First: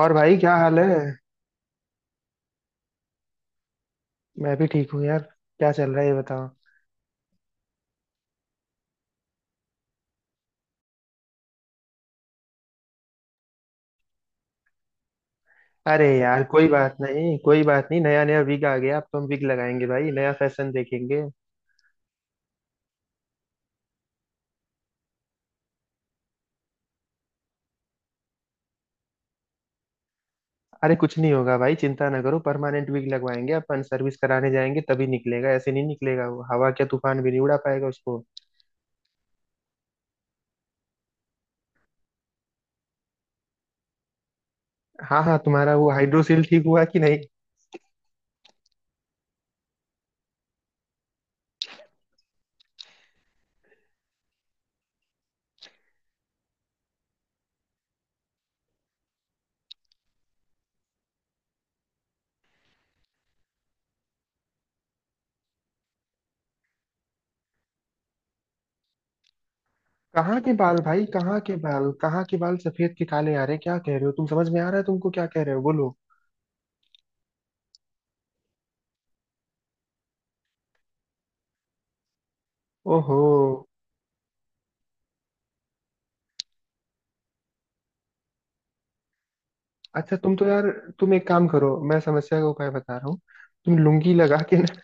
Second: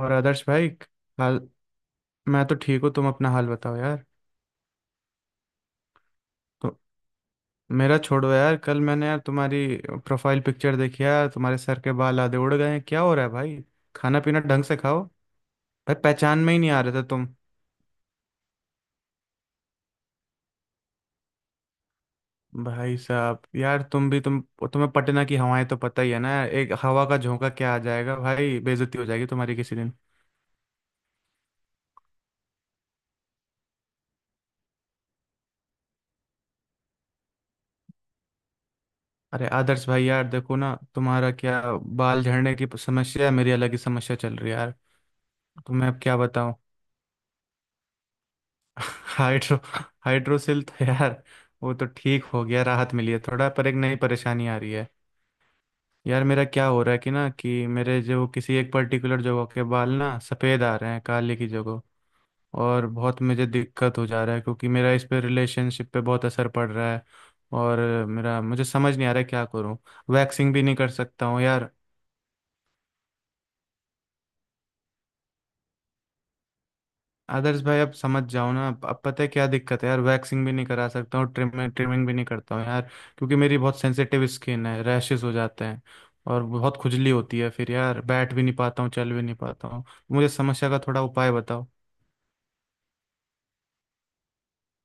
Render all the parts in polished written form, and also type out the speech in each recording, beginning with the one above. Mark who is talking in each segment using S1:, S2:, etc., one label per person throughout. S1: और भाई
S2: आदर्श
S1: क्या
S2: भाई।
S1: हाल है।
S2: हाल। मैं तो ठीक हूँ, तुम अपना हाल बताओ यार।
S1: मैं भी ठीक हूँ यार। क्या चल रहा है ये बताओ।
S2: तो मेरा छोड़ो यार, कल मैंने यार तुम्हारी प्रोफाइल पिक्चर देखी यार, तुम्हारे सर के बाल आधे उड़ गए हैं, क्या हो रहा है भाई। खाना पीना ढंग से खाओ। भाई
S1: अरे
S2: पहचान
S1: यार
S2: में ही
S1: कोई
S2: नहीं आ रहे
S1: बात
S2: थे तुम।
S1: नहीं कोई बात नहीं, नया नया विग आ गया, अब तो हम विग लगाएंगे भाई, नया फैशन देखेंगे।
S2: भाई साहब यार, तुम भी तुम तुम्हें पटना की हवाएं तो पता ही है ना यार, एक हवा का झोंका क्या आ जाएगा भाई, बेइज्जती हो जाएगी तुम्हारी किसी दिन।
S1: अरे कुछ नहीं होगा भाई, चिंता ना करो, परमानेंट विग लगवाएंगे, अपन सर्विस कराने जाएंगे तभी निकलेगा, ऐसे नहीं निकलेगा वो, हवा क्या तूफान भी नहीं उड़ा पाएगा उसको।
S2: अरे आदर्श भाई यार, देखो ना, तुम्हारा क्या बाल झड़ने की समस्या है, मेरी अलग ही समस्या चल रही है यार।
S1: हाँ हाँ,
S2: तो
S1: तुम्हारा
S2: मैं
S1: वो
S2: अब क्या
S1: हाइड्रोसील
S2: बताऊं।
S1: ठीक हुआ कि नहीं?
S2: हाइड्रो हाइड्रोसिल तो यार वो तो ठीक हो गया, राहत मिली है थोड़ा, पर एक नई परेशानी आ रही है। यार मेरा क्या हो रहा है कि ना कि मेरे जो किसी एक पर्टिकुलर जगह के बाल ना सफ़ेद आ रहे हैं काले की जगह, और बहुत मुझे दिक्कत हो जा रहा है क्योंकि मेरा इस पे रिलेशनशिप पे बहुत असर पड़ रहा है। और मेरा मुझे समझ नहीं आ रहा है क्या करूं।
S1: कहाँ के
S2: वैक्सिंग भी नहीं
S1: बाल
S2: कर
S1: भाई,
S2: सकता
S1: कहाँ
S2: हूँ
S1: के
S2: यार।
S1: बाल, कहाँ के बाल सफेद के काले आ रहे हैं? क्या कह रहे हो तुम? समझ में आ रहा है तुमको क्या कह रहे हो? बोलो।
S2: आदर्श भाई अब समझ जाओ ना। अब पता है क्या दिक्कत है यार, वैक्सिंग भी नहीं करा सकता हूँ, ट्रिमिंग ट्रिमिंग भी नहीं करता हूँ यार,
S1: ओहो।
S2: क्योंकि मेरी बहुत सेंसिटिव स्किन है, रैशेस हो जाते हैं और बहुत खुजली होती है, फिर यार बैठ भी नहीं पाता हूँ चल भी नहीं पाता हूँ।
S1: अच्छा
S2: मुझे
S1: तुम तो यार,
S2: समस्या का थोड़ा
S1: तुम एक
S2: उपाय
S1: काम
S2: बताओ।
S1: करो, मैं समस्या का उपाय बता रहा हूँ। तुम लुंगी लगा के ना,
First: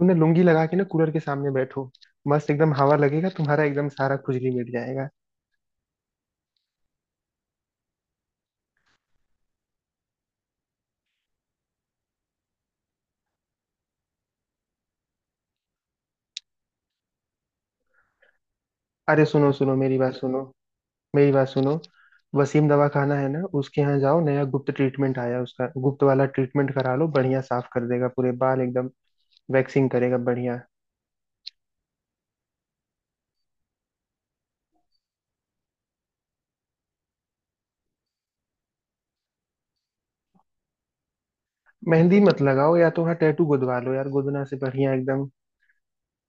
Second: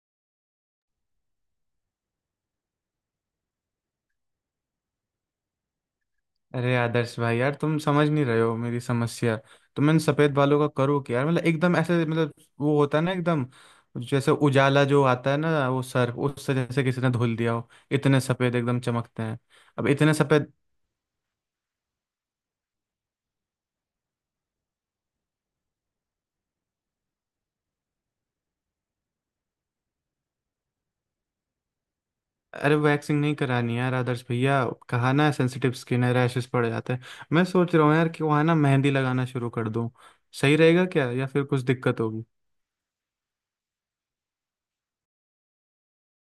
S1: तुमने लुंगी लगा के ना कूलर के सामने बैठो। मस्त एकदम हवा लगेगा, तुम्हारा एकदम सारा खुजली मिट जाएगा।
S2: अरे आदर्श भाई यार, तुम समझ नहीं रहे हो मेरी समस्या। तो मैंने सफेद बालों का करूँ क्या यार, मतलब एकदम ऐसे, मतलब वो होता है ना एकदम, जैसे उजाला जो आता है ना वो, सर उससे जैसे किसी ने धुल दिया हो, इतने सफेद एकदम चमकते
S1: अरे
S2: हैं।
S1: सुनो सुनो,
S2: अब
S1: मेरी
S2: इतने
S1: बात सुनो,
S2: सफेद।
S1: मेरी बात सुनो। वसीम दवा खाना है ना, उसके यहाँ जाओ, नया गुप्त ट्रीटमेंट आया है उसका, गुप्त वाला ट्रीटमेंट करा लो, बढ़िया साफ कर देगा पूरे बाल एकदम। वैक्सिंग करेगा बढ़िया।
S2: अरे वैक्सिंग नहीं करानी यार आदर्श भैया, कहा ना सेंसिटिव स्किन है, रैशेस पड़ जाते हैं। मैं सोच रहा हूँ यार कि वहाँ ना मेहंदी लगाना शुरू कर दूँ, सही रहेगा क्या या फिर कुछ दिक्कत
S1: मेहंदी
S2: होगी।
S1: मत लगाओ, या तो वहाँ टैटू गुदवा लो यार, गुदना से बढ़िया एकदम।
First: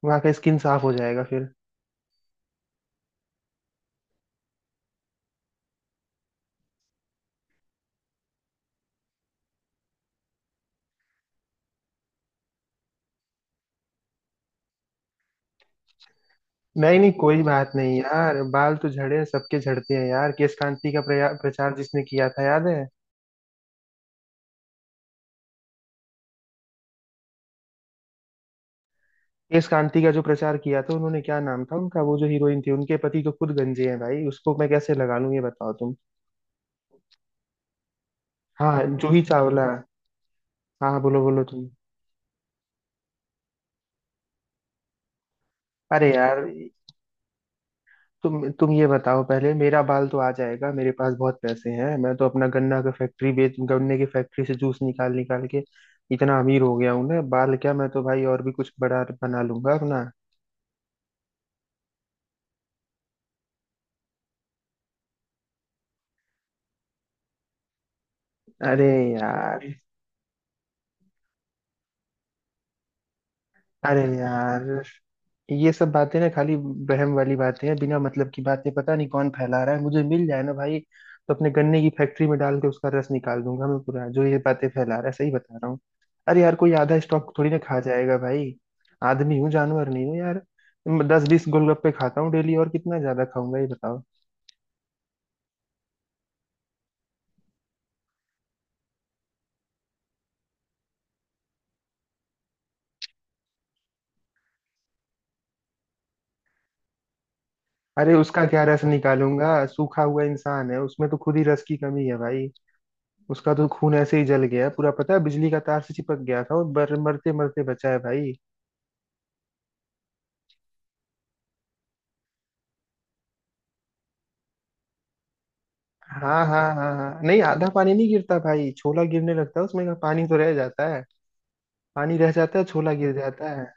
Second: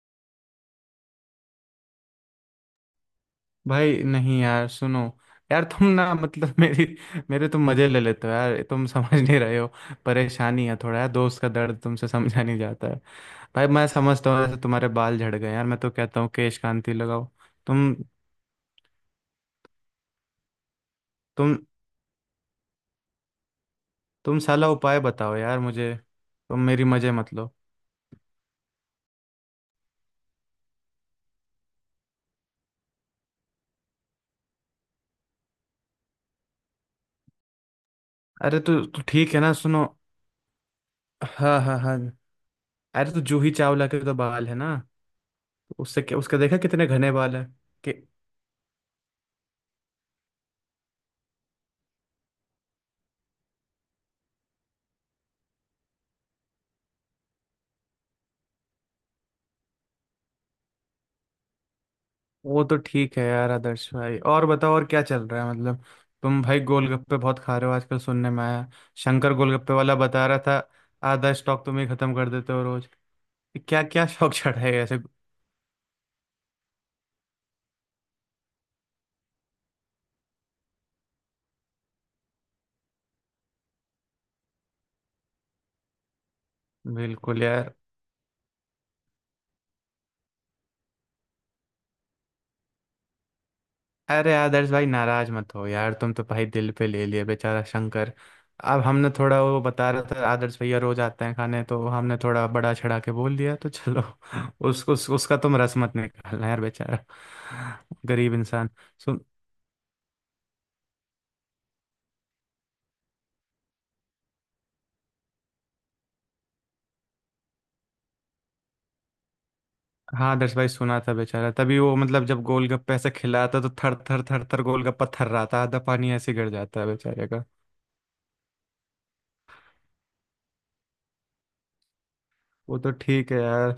S1: वहाँ का स्किन साफ हो जाएगा फिर।
S2: भाई नहीं यार, सुनो, यार तुम ना, मतलब मेरी, मेरे तुम मजे ले लेते हो यार, तुम समझ नहीं रहे हो। परेशानी है थोड़ा यार, दोस्त का दर्द तुमसे समझा नहीं जाता है। भाई मैं समझता हूँ, जैसे तुम्हारे बाल झड़ गए यार, मैं तो कहता हूँ केश कांति
S1: नहीं नहीं,
S2: लगाओ।
S1: कोई बात
S2: तुम
S1: नहीं यार, बाल तो झड़े सबके झड़ते हैं यार। केश कांति का
S2: तुम
S1: प्रचार जिसने किया था याद है?
S2: तुम साला उपाय बताओ यार मुझे, तुम मेरी मजे मत लो।
S1: केश कांति का जो प्रचार किया था उन्होंने, क्या नाम था उनका, वो जो हीरोइन थी उनके पति तो खुद गंजे हैं भाई, जूही, उसको मैं कैसे लगा लूं ये बताओ तुम।
S2: अरे
S1: हाँ,
S2: तो
S1: जूही
S2: ठीक है ना,
S1: चावला।
S2: सुनो।
S1: हाँ हाँ, बोलो बोलो
S2: हाँ
S1: तुम।
S2: हाँ हाँ। अरे तो जूही चावला के तो बाल है ना, उससे
S1: अरे
S2: क्या, उसका
S1: यार,
S2: देखा कितने घने बाल है कि
S1: तुम ये बताओ, पहले मेरा बाल तो आ जाएगा, मेरे पास बहुत पैसे हैं, मैं तो अपना गन्ना का फैक्ट्री बेच, गन्ने की फैक्ट्री से जूस निकाल निकाल के इतना अमीर हो गया हूं ना, बाल क्या मैं तो भाई और भी कुछ बड़ा बना लूंगा अपना।
S2: वो। तो ठीक है यार आदर्श भाई, और बताओ, और क्या चल रहा है मतलब। तुम भाई गोलगप्पे बहुत खा रहे हो आजकल सुनने में आया,
S1: अरे
S2: शंकर
S1: यार,
S2: गोलगप्पे वाला बता रहा था आधा स्टॉक तुम ही खत्म कर देते हो रोज। क्या
S1: अरे
S2: क्या शौक चढ़ा
S1: यार
S2: है ऐसे।
S1: ये सब बातें ना खाली बहम वाली बातें हैं, बिना मतलब की बातें, पता नहीं कौन फैला रहा है, मुझे मिल जाए ना भाई तो अपने गन्ने की फैक्ट्री में डाल के उसका रस निकाल दूंगा मैं पूरा, जो ये बातें फैला रहा है, सही बता रहा हूँ। अरे यार, कोई आधा स्टॉक
S2: बिल्कुल
S1: थोड़ी ना
S2: यार।
S1: खा जाएगा भाई। आदमी हूँ, जानवर नहीं हूँ यार। मैं 10-20 गोलगप्पे खाता हूँ डेली, और कितना ज्यादा खाऊंगा ये बताओ।
S2: अरे आदर्श भाई नाराज मत हो यार, तुम तो भाई दिल पे ले लिए, बेचारा शंकर। अब हमने थोड़ा वो, बता रहा था आदर्श भैया रोज आते हैं खाने, तो हमने थोड़ा बड़ा चढ़ा के बोल दिया, तो चलो उसको, उसका तुम रस मत निकालना यार, बेचारा
S1: अरे
S2: गरीब
S1: उसका क्या
S2: इंसान।
S1: रस
S2: सुन।
S1: निकालूंगा, सूखा हुआ इंसान है, उसमें तो खुद ही रस की कमी है भाई। उसका तो खून ऐसे ही जल गया पूरा, पता है, बिजली का तार से चिपक गया था और बर मरते मरते बचा है भाई।
S2: हाँ आदर्श भाई, सुना था बेचारा, तभी वो मतलब जब गोलगप्पे ऐसे खिलाता तो थर थर थर थर गोलगप्पा थर्राता, आधा पानी ऐसे
S1: हाँ
S2: गिर
S1: हाँ
S2: जाता है
S1: हाँ हाँ,
S2: बेचारे
S1: नहीं
S2: का।
S1: आधा पानी नहीं गिरता भाई, छोला गिरने लगता है उसमें का, पानी तो रह जाता है। पानी रह जाता है,
S2: वो तो
S1: छोला गिर
S2: ठीक है
S1: जाता है।
S2: यार,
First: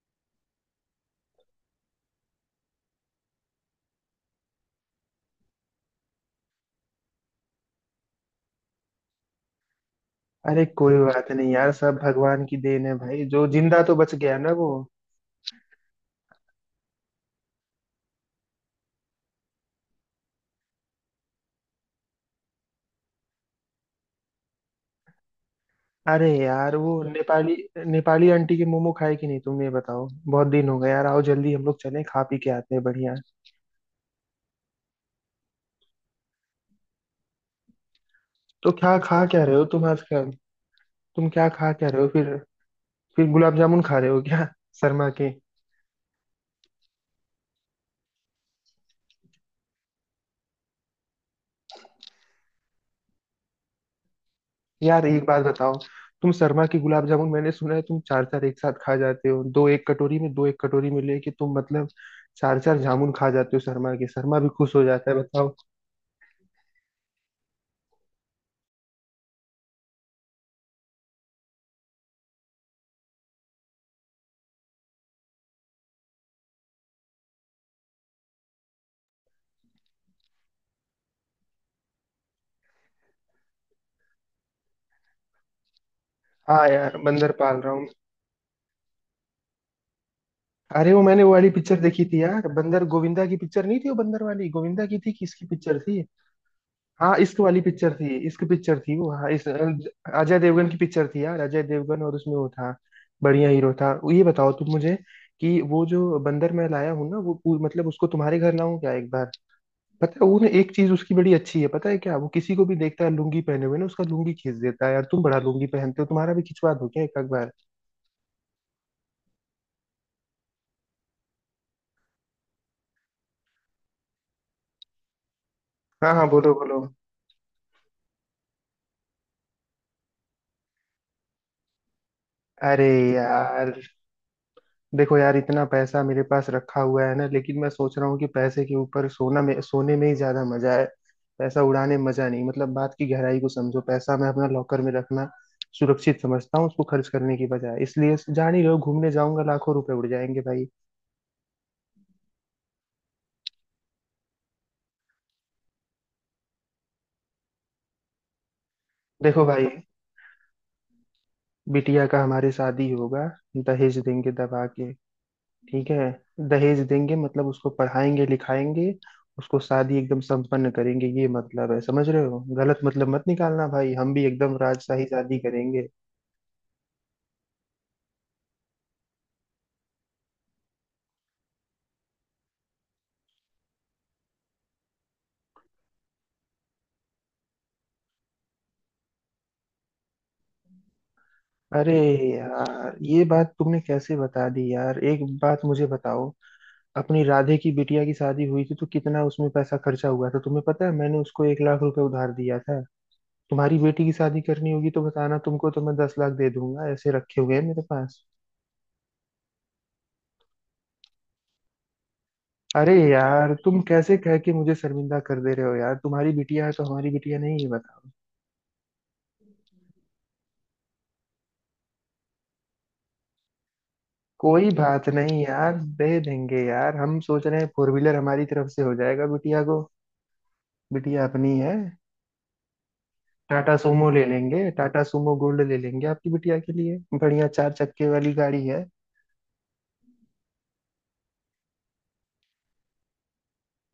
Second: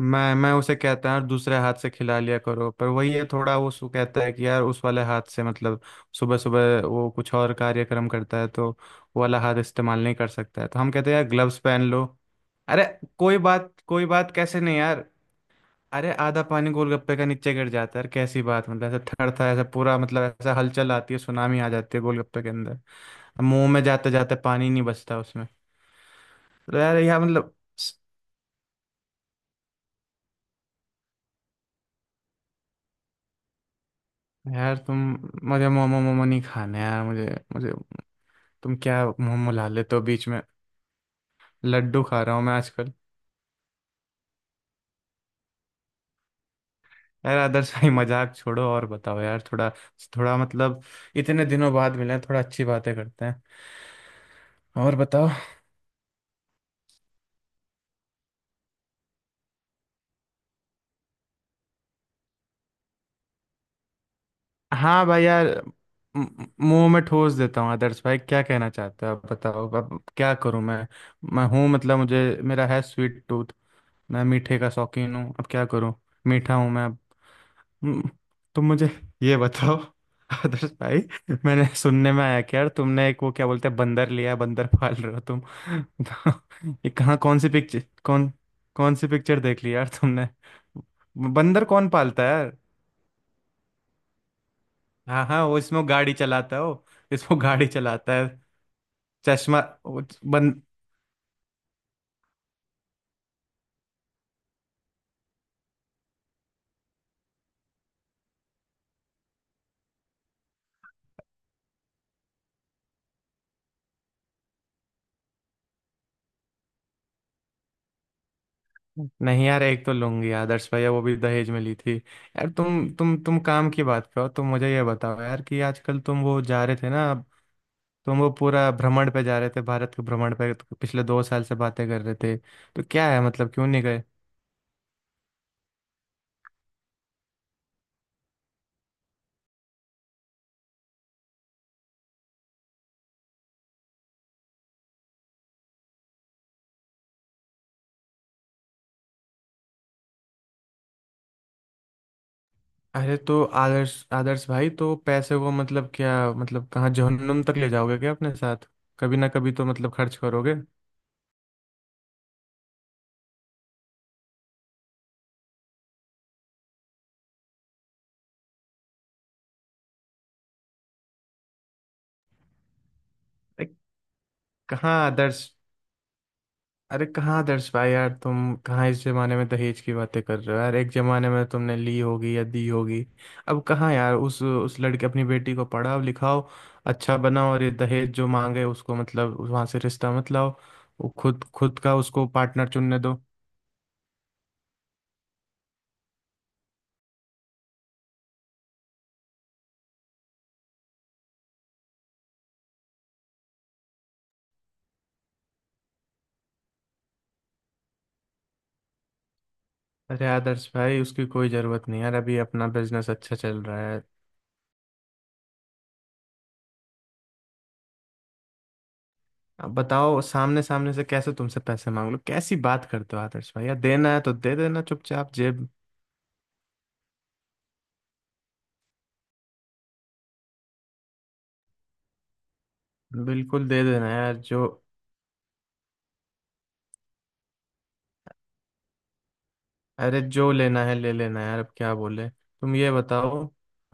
S2: मैं उसे कहता हूँ दूसरे हाथ से खिला लिया करो, पर वही है थोड़ा वो सु कहता है कि यार उस वाले हाथ से मतलब सुबह सुबह वो कुछ और कार्यक्रम करता है, तो वो वाला हाथ इस्तेमाल नहीं कर सकता
S1: अरे
S2: है, तो हम
S1: कोई
S2: कहते हैं यार
S1: बात नहीं
S2: ग्लव्स
S1: यार,
S2: पहन
S1: सब
S2: लो।
S1: भगवान की
S2: अरे
S1: देन है भाई, जो जिंदा तो
S2: कोई
S1: बच
S2: बात
S1: गया ना
S2: कैसे
S1: वो।
S2: नहीं यार। अरे आधा पानी गोलगप्पे का नीचे गिर जाता है यार, कैसी बात, मतलब ऐसा थरथा, ऐसा पूरा, मतलब ऐसा हलचल आती है, सुनामी आ जाती है गोलगप्पे के अंदर। अब मुंह में जाते जाते पानी नहीं बचता उसमें।
S1: अरे
S2: तो
S1: यार वो
S2: यार यार मतलब,
S1: नेपाली, नेपाली आंटी के मोमो खाए कि नहीं तुम ये बताओ, बहुत दिन हो गए यार, आओ जल्दी हम लोग चलें, खा पी के आते हैं बढ़िया।
S2: यार तुम। मुझे मोमो मोमो नहीं खाने यार, मुझे मुझे
S1: तो
S2: तुम
S1: क्या
S2: क्या
S1: खा
S2: मुंह
S1: क्या रहे हो
S2: मुला
S1: तुम
S2: लेते हो बीच
S1: आजकल?
S2: में।
S1: तुम क्या खा क्या
S2: लड्डू
S1: रहे हो
S2: खा
S1: फिर?
S2: रहा हूँ मैं आजकल।
S1: फिर गुलाब जामुन खा रहे हो क्या, शर्मा के?
S2: यार आदर्श भाई मजाक छोड़ो और बताओ यार थोड़ा, थोड़ा मतलब, इतने दिनों बाद मिले हैं, थोड़ा अच्छी बातें करते हैं और
S1: यार एक
S2: बताओ।
S1: बात बताओ, तुम शर्मा के गुलाब जामुन मैंने सुना है तुम चार चार एक साथ खा जाते हो, दो एक कटोरी में दो एक कटोरी में लेके तुम, मतलब चार चार जामुन खा जाते हो शर्मा के, शर्मा भी खुश हो
S2: हाँ
S1: जाता है,
S2: भाई यार,
S1: बताओ।
S2: मुंह में ठोस देता हूँ आदर्श भाई, क्या कहना चाहते हो आप बताओ, अब क्या करूँ मैं हूँ मतलब, मुझे मेरा है स्वीट टूथ, मैं मीठे का शौकीन हूँ, अब क्या करूँ, मीठा हूँ मैं। हम्म। तुम मुझे ये बताओ आदर्श भाई, मैंने सुनने में आया कि यार तुमने एक वो क्या बोलते हैं बंदर लिया है, बंदर पाल रहे हो तुम तो
S1: हाँ
S2: ये
S1: यार,
S2: कहाँ
S1: बंदर पाल रहा हूँ।
S2: कौन सी पिक्चर देख ली यार तुमने,
S1: अरे वो मैंने वो वाली
S2: बंदर
S1: पिक्चर
S2: कौन
S1: देखी
S2: पालता
S1: थी
S2: है
S1: यार,
S2: यार।
S1: बंदर, गोविंदा की पिक्चर नहीं थी वो बंदर वाली? गोविंदा की थी?
S2: हाँ हाँ
S1: किसकी
S2: वो
S1: पिक्चर थी? हाँ
S2: इसमें वो
S1: इश्क वाली
S2: गाड़ी
S1: पिक्चर
S2: चलाता
S1: थी,
S2: है,
S1: इश्क पिक्चर थी वो, हाँ इस
S2: चश्मा, वो
S1: अजय
S2: बं,
S1: देवगन की पिक्चर थी यार, अजय देवगन, और उसमें वो था। बढ़िया हीरो था। ये बताओ तुम मुझे, कि वो जो बंदर मैं लाया हूँ ना वो मतलब उसको तुम्हारे घर लाऊं क्या एक बार? पता है वो ना, एक चीज उसकी बड़ी अच्छी है, पता है क्या, वो किसी को भी देखता है लुंगी पहने हुए ना, उसका लुंगी खींच देता है यार, तुम बड़ा लुंगी पहनते हो, तुम्हारा भी खिंचवा दो क्या एक आध बार।
S2: नहीं यार, एक तो लूंगी आदर्श भैया वो भी दहेज में ली थी यार। तुम काम की बात करो, तुम मुझे ये बताओ यार कि आजकल
S1: हाँ
S2: तुम
S1: हाँ,
S2: वो
S1: बोलो
S2: जा रहे
S1: बोलो।
S2: थे ना, तुम वो पूरा भ्रमण पे जा रहे थे, भारत के भ्रमण पे तो पिछले 2 साल से बातें कर रहे थे, तो
S1: अरे
S2: क्या है मतलब क्यों
S1: यार
S2: नहीं गए।
S1: देखो यार, इतना पैसा मेरे पास रखा हुआ है ना, लेकिन मैं सोच रहा हूँ कि पैसे के ऊपर सोना में, सोने में ही ज्यादा मजा है। पैसा उड़ाने में मजा नहीं, मतलब बात की गहराई को समझो, पैसा मैं अपना लॉकर में रखना सुरक्षित समझता हूँ, उसको खर्च करने की बजाय, इसलिए जान ही रहो, घूमने जाऊंगा लाखों रुपए उड़ जाएंगे भाई।
S2: अरे तो आदर्श आदर्श भाई, तो पैसे को मतलब क्या, मतलब कहाँ जहन्नुम तक ले जाओगे क्या अपने साथ, कभी ना
S1: देखो
S2: कभी तो
S1: भाई,
S2: मतलब खर्च करोगे। अरे
S1: बिटिया का हमारे शादी होगा, दहेज देंगे दबा के, ठीक है। दहेज देंगे मतलब उसको पढ़ाएंगे लिखाएंगे, उसको शादी एकदम संपन्न करेंगे, ये मतलब है, समझ रहे हो, गलत मतलब मत निकालना भाई, हम भी एकदम
S2: कहाँ
S1: राजशाही शादी
S2: आदर्श
S1: करेंगे।
S2: अरे कहाँ दर्श भाई यार, तुम कहाँ इस जमाने में दहेज की बातें कर रहे हो यार, एक जमाने में तुमने ली होगी या दी होगी, अब कहाँ यार। उस लड़के, अपनी बेटी को पढ़ाओ लिखाओ अच्छा बनाओ, और ये दहेज जो मांगे उसको मतलब वहां से रिश्ता मत लाओ, वो खुद खुद
S1: अरे
S2: का उसको पार्टनर
S1: यार,
S2: चुनने दो।
S1: ये बात तुमने कैसे बता दी यार, एक बात मुझे बताओ, अपनी राधे की बिटिया की शादी हुई थी तो कितना उसमें पैसा खर्चा हुआ था, तुम्हें पता है मैंने उसको 1 लाख रुपए उधार दिया था। तुम्हारी बेटी की शादी करनी होगी तो बताना, तुमको तो मैं 10 लाख दे दूंगा, ऐसे रखे हुए हैं मेरे पास।
S2: अरे आदर्श भाई उसकी कोई जरूरत नहीं यार, अभी अपना
S1: अरे
S2: बिजनेस अच्छा
S1: यार
S2: चल रहा
S1: तुम
S2: है।
S1: कैसे कह के मुझे शर्मिंदा कर दे रहे हो यार, तुम्हारी बिटिया है तो हमारी बिटिया नहीं है, बताओ।
S2: अब बताओ, सामने सामने से कैसे तुमसे पैसे मांग लो, कैसी बात करते हो आदर्श भाई यार, देना है तो दे
S1: कोई
S2: देना
S1: बात
S2: चुपचाप
S1: नहीं
S2: जेब।
S1: यार, दे देंगे यार। हम सोच रहे हैं फोर व्हीलर हमारी तरफ से हो जाएगा बिटिया को, बिटिया अपनी है।
S2: बिल्कुल
S1: टाटा
S2: दे देना
S1: सूमो ले
S2: यार जो।
S1: लेंगे, टाटा सूमो गोल्ड ले लेंगे आपकी बिटिया के लिए, बढ़िया चार चक्के वाली गाड़ी है।
S2: अरे जो लेना है ले लेना यार, अब क्या बोले तुम, ये बताओ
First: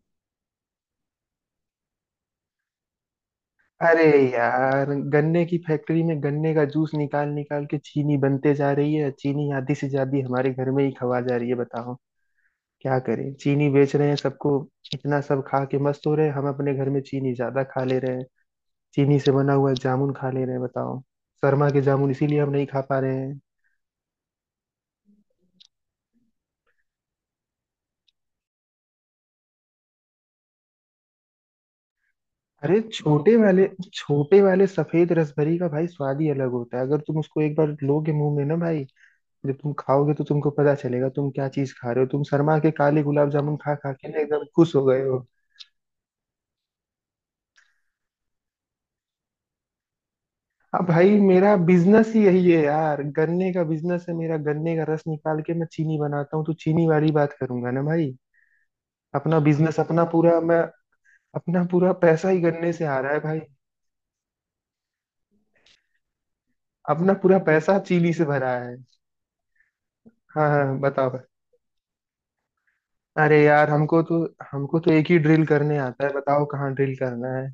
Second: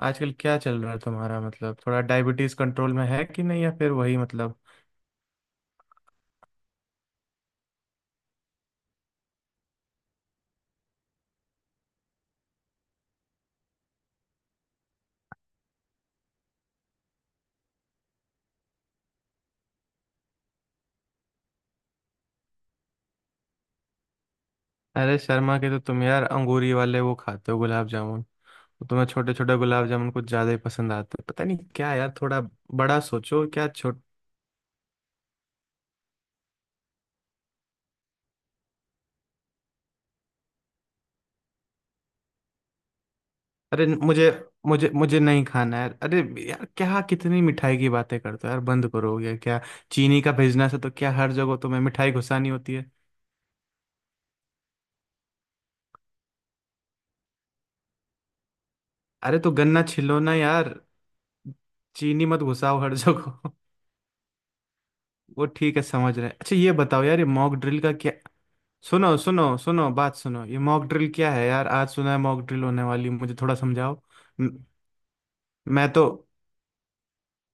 S2: आजकल क्या चल रहा है तुम्हारा, मतलब थोड़ा डायबिटीज कंट्रोल में है कि नहीं या फिर
S1: अरे
S2: वही मतलब।
S1: यार, गन्ने की फैक्ट्री में गन्ने का जूस निकाल निकाल के चीनी बनते जा रही है, चीनी आधी से ज्यादा हमारे घर में ही खवा जा रही है, बताओ। क्या करें, चीनी बेच रहे हैं सबको, इतना सब खा के मस्त हो रहे हैं हम, अपने घर में चीनी ज्यादा खा ले रहे हैं, चीनी से बना हुआ जामुन खा ले रहे हैं, बताओ। शर्मा के जामुन इसीलिए हम नहीं खा पा रहे हैं।
S2: अरे शर्मा के तो तुम यार अंगूरी वाले वो खाते हो गुलाब जामुन, तो तुम्हें छोटे छोटे गुलाब जामुन कुछ ज्यादा ही पसंद आते हैं, पता नहीं क्या यार, थोड़ा
S1: अरे
S2: बड़ा
S1: छोटे
S2: सोचो,
S1: वाले,
S2: क्या छोट।
S1: छोटे वाले सफेद रसभरी का भाई स्वाद ही अलग होता है, अगर तुम उसको एक बार लोगे मुंह में ना भाई, जब तुम खाओगे तो तुमको पता चलेगा तुम क्या चीज खा रहे हो। तुम शर्मा के काले गुलाब जामुन खा
S2: अरे
S1: खा के ना
S2: मुझे
S1: एकदम खुश हो
S2: मुझे
S1: गए
S2: मुझे
S1: हो।
S2: नहीं खाना है यार, अरे यार क्या कितनी मिठाई की बातें करते हो यार, बंद करो ये क्या, चीनी का बिजनेस है
S1: अब
S2: तो क्या
S1: भाई,
S2: हर
S1: मेरा
S2: जगह तुम्हें मिठाई
S1: बिजनेस ही
S2: घुसानी
S1: यही है
S2: होती है।
S1: यार, गन्ने का बिजनेस है मेरा, गन्ने का रस निकाल के मैं चीनी बनाता हूँ, तो चीनी वाली बात करूंगा ना भाई।
S2: अरे
S1: अपना
S2: तो
S1: बिजनेस
S2: गन्ना
S1: अपना
S2: छिलो ना
S1: पूरा, मैं
S2: यार,
S1: अपना पूरा
S2: चीनी
S1: पैसा
S2: मत
S1: ही गन्ने
S2: घुसाओ
S1: से
S2: हर
S1: आ रहा है भाई।
S2: जगह। वो ठीक है, समझ रहे हैं। अच्छा ये बताओ
S1: अपना
S2: यार, ये
S1: पूरा
S2: मॉक
S1: पैसा
S2: ड्रिल का क्या।
S1: चीनी से भरा है।
S2: सुनो सुनो सुनो, बात सुनो,
S1: हाँ
S2: ये
S1: हाँ,
S2: मॉक ड्रिल
S1: बताओ भाई।
S2: क्या है यार, आज सुना है मॉक ड्रिल होने वाली, मुझे
S1: अरे
S2: थोड़ा
S1: यार
S2: समझाओ।
S1: हमको तो,
S2: म-
S1: एक ही ड्रिल करने
S2: मैं तो।
S1: आता है, बताओ कहाँ ड्रिल करना है।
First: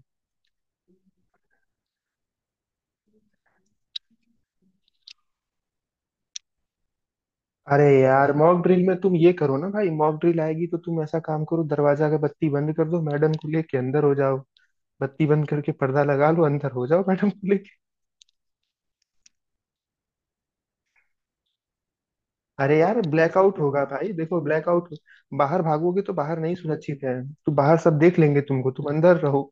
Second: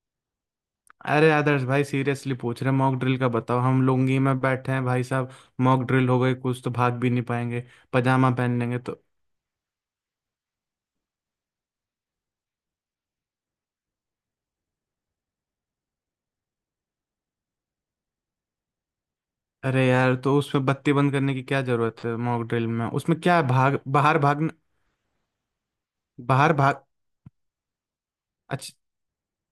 S2: अरे आदर्श भाई सीरियसली पूछ रहे हैं, मॉक ड्रिल का बताओ, हम लुंगी में बैठे हैं भाई साहब, मॉक ड्रिल हो गई कुछ तो भाग भी नहीं पाएंगे,
S1: अरे
S2: पजामा
S1: यार,
S2: पहन
S1: मॉक
S2: लेंगे
S1: ड्रिल में
S2: तो।
S1: तुम ये करो ना भाई, मॉक ड्रिल आएगी तो तुम ऐसा काम करो, दरवाजा का बत्ती बंद कर दो, मैडम को लेके अंदर हो जाओ। बत्ती बंद करके पर्दा लगा लो, अंदर हो जाओ मैडम को।
S2: अरे यार तो उसमें बत्ती बंद करने की क्या जरूरत है मॉक ड्रिल
S1: अरे
S2: में,
S1: यार
S2: उसमें क्या है
S1: ब्लैकआउट
S2: भाग
S1: होगा भाई,
S2: बाहर
S1: देखो,
S2: भागना,
S1: ब्लैकआउट। बाहर भागोगे तो बाहर
S2: बाहर
S1: नहीं
S2: भाग।
S1: सुरक्षित है, तो बाहर सब देख लेंगे तुमको,
S2: अच्छा
S1: तुम अंदर रहो।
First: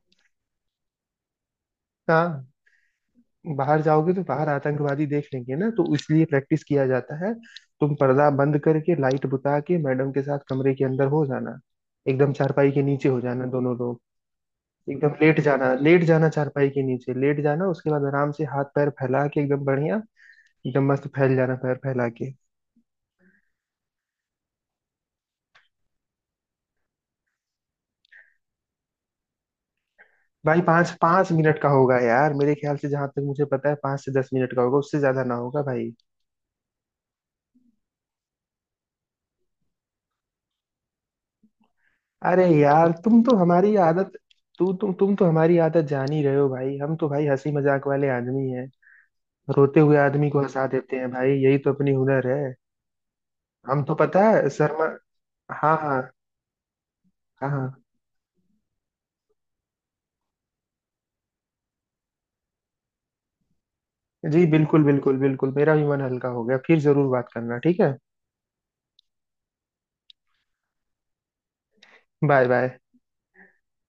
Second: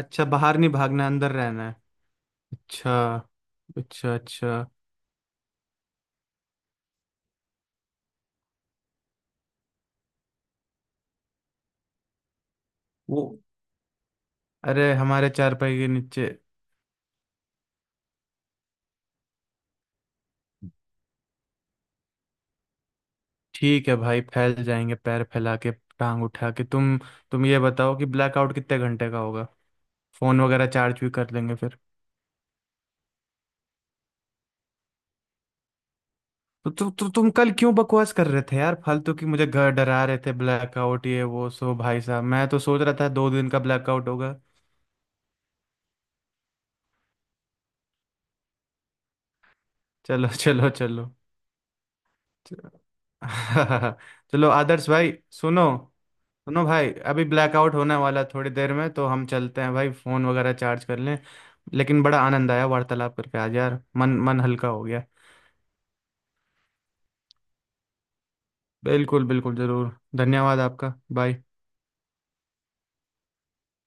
S2: अच्छा, बाहर नहीं भागना, अंदर रहना है।
S1: हाँ।
S2: अच्छा।
S1: बाहर जाओगे
S2: अच्छा।
S1: तो बाहर
S2: अच्छा
S1: आतंकवादी देख लेंगे ना, तो इसलिए प्रैक्टिस किया जाता है। तुम पर्दा बंद करके लाइट बुता के मैडम के साथ कमरे के अंदर हो जाना, एकदम चारपाई के नीचे हो
S2: वो
S1: जाना दोनों लोग।
S2: अरे
S1: एकदम
S2: हमारे
S1: लेट जाना,
S2: चारपाई के
S1: लेट
S2: नीचे।
S1: जाना चारपाई के नीचे, लेट जाना उसके बाद आराम से हाथ पैर फैला के, एकदम बढ़िया, एकदम मस्त फैल जाना पैर फैला के।
S2: ठीक है भाई फैल जाएंगे पैर फैला के, टांग उठा के। तुम ये बताओ कि ब्लैकआउट कितने घंटे का होगा, फोन
S1: भाई
S2: वगैरह
S1: पाँच
S2: चार्ज भी
S1: पाँच
S2: कर लेंगे
S1: मिनट का
S2: फिर।
S1: होगा यार, मेरे ख्याल से जहां तक मुझे पता है, 5 से 10 मिनट का होगा, उससे ज्यादा ना होगा भाई।
S2: तो तुम कल क्यों बकवास कर रहे थे यार, फालतू की मुझे घर डरा रहे थे ब्लैकआउट ये वो सो, भाई साहब
S1: अरे
S2: मैं तो सोच
S1: यार
S2: रहा था
S1: तुम
S2: दो
S1: तो
S2: दिन का
S1: हमारी
S2: ब्लैकआउट
S1: आदत,
S2: होगा।
S1: तू तुम तो हमारी आदत जान ही रहे हो भाई, हम तो भाई हंसी मजाक वाले आदमी हैं, रोते हुए
S2: चलो
S1: आदमी को हंसा
S2: चलो
S1: देते
S2: चलो।
S1: हैं भाई, यही तो अपनी हुनर है। हम तो पता
S2: चलो
S1: है शर्मा।
S2: आदर्श भाई, सुनो,
S1: हाँ हाँ
S2: सुनो भाई, अभी
S1: हाँ हाँ।
S2: ब्लैकआउट होने वाला है थोड़ी देर में, तो हम चलते हैं भाई, फोन वगैरह चार्ज कर लें। लेकिन बड़ा आनंद आया वार्तालाप करके आज यार, मन मन
S1: जी,
S2: हल्का
S1: बिल्कुल
S2: हो गया।
S1: बिल्कुल बिल्कुल, मेरा भी मन हल्का हो गया, फिर जरूर बात करना, ठीक है।
S2: बिल्कुल बिल्कुल जरूर, धन्यवाद आपका। बाय।
S1: Bye bye.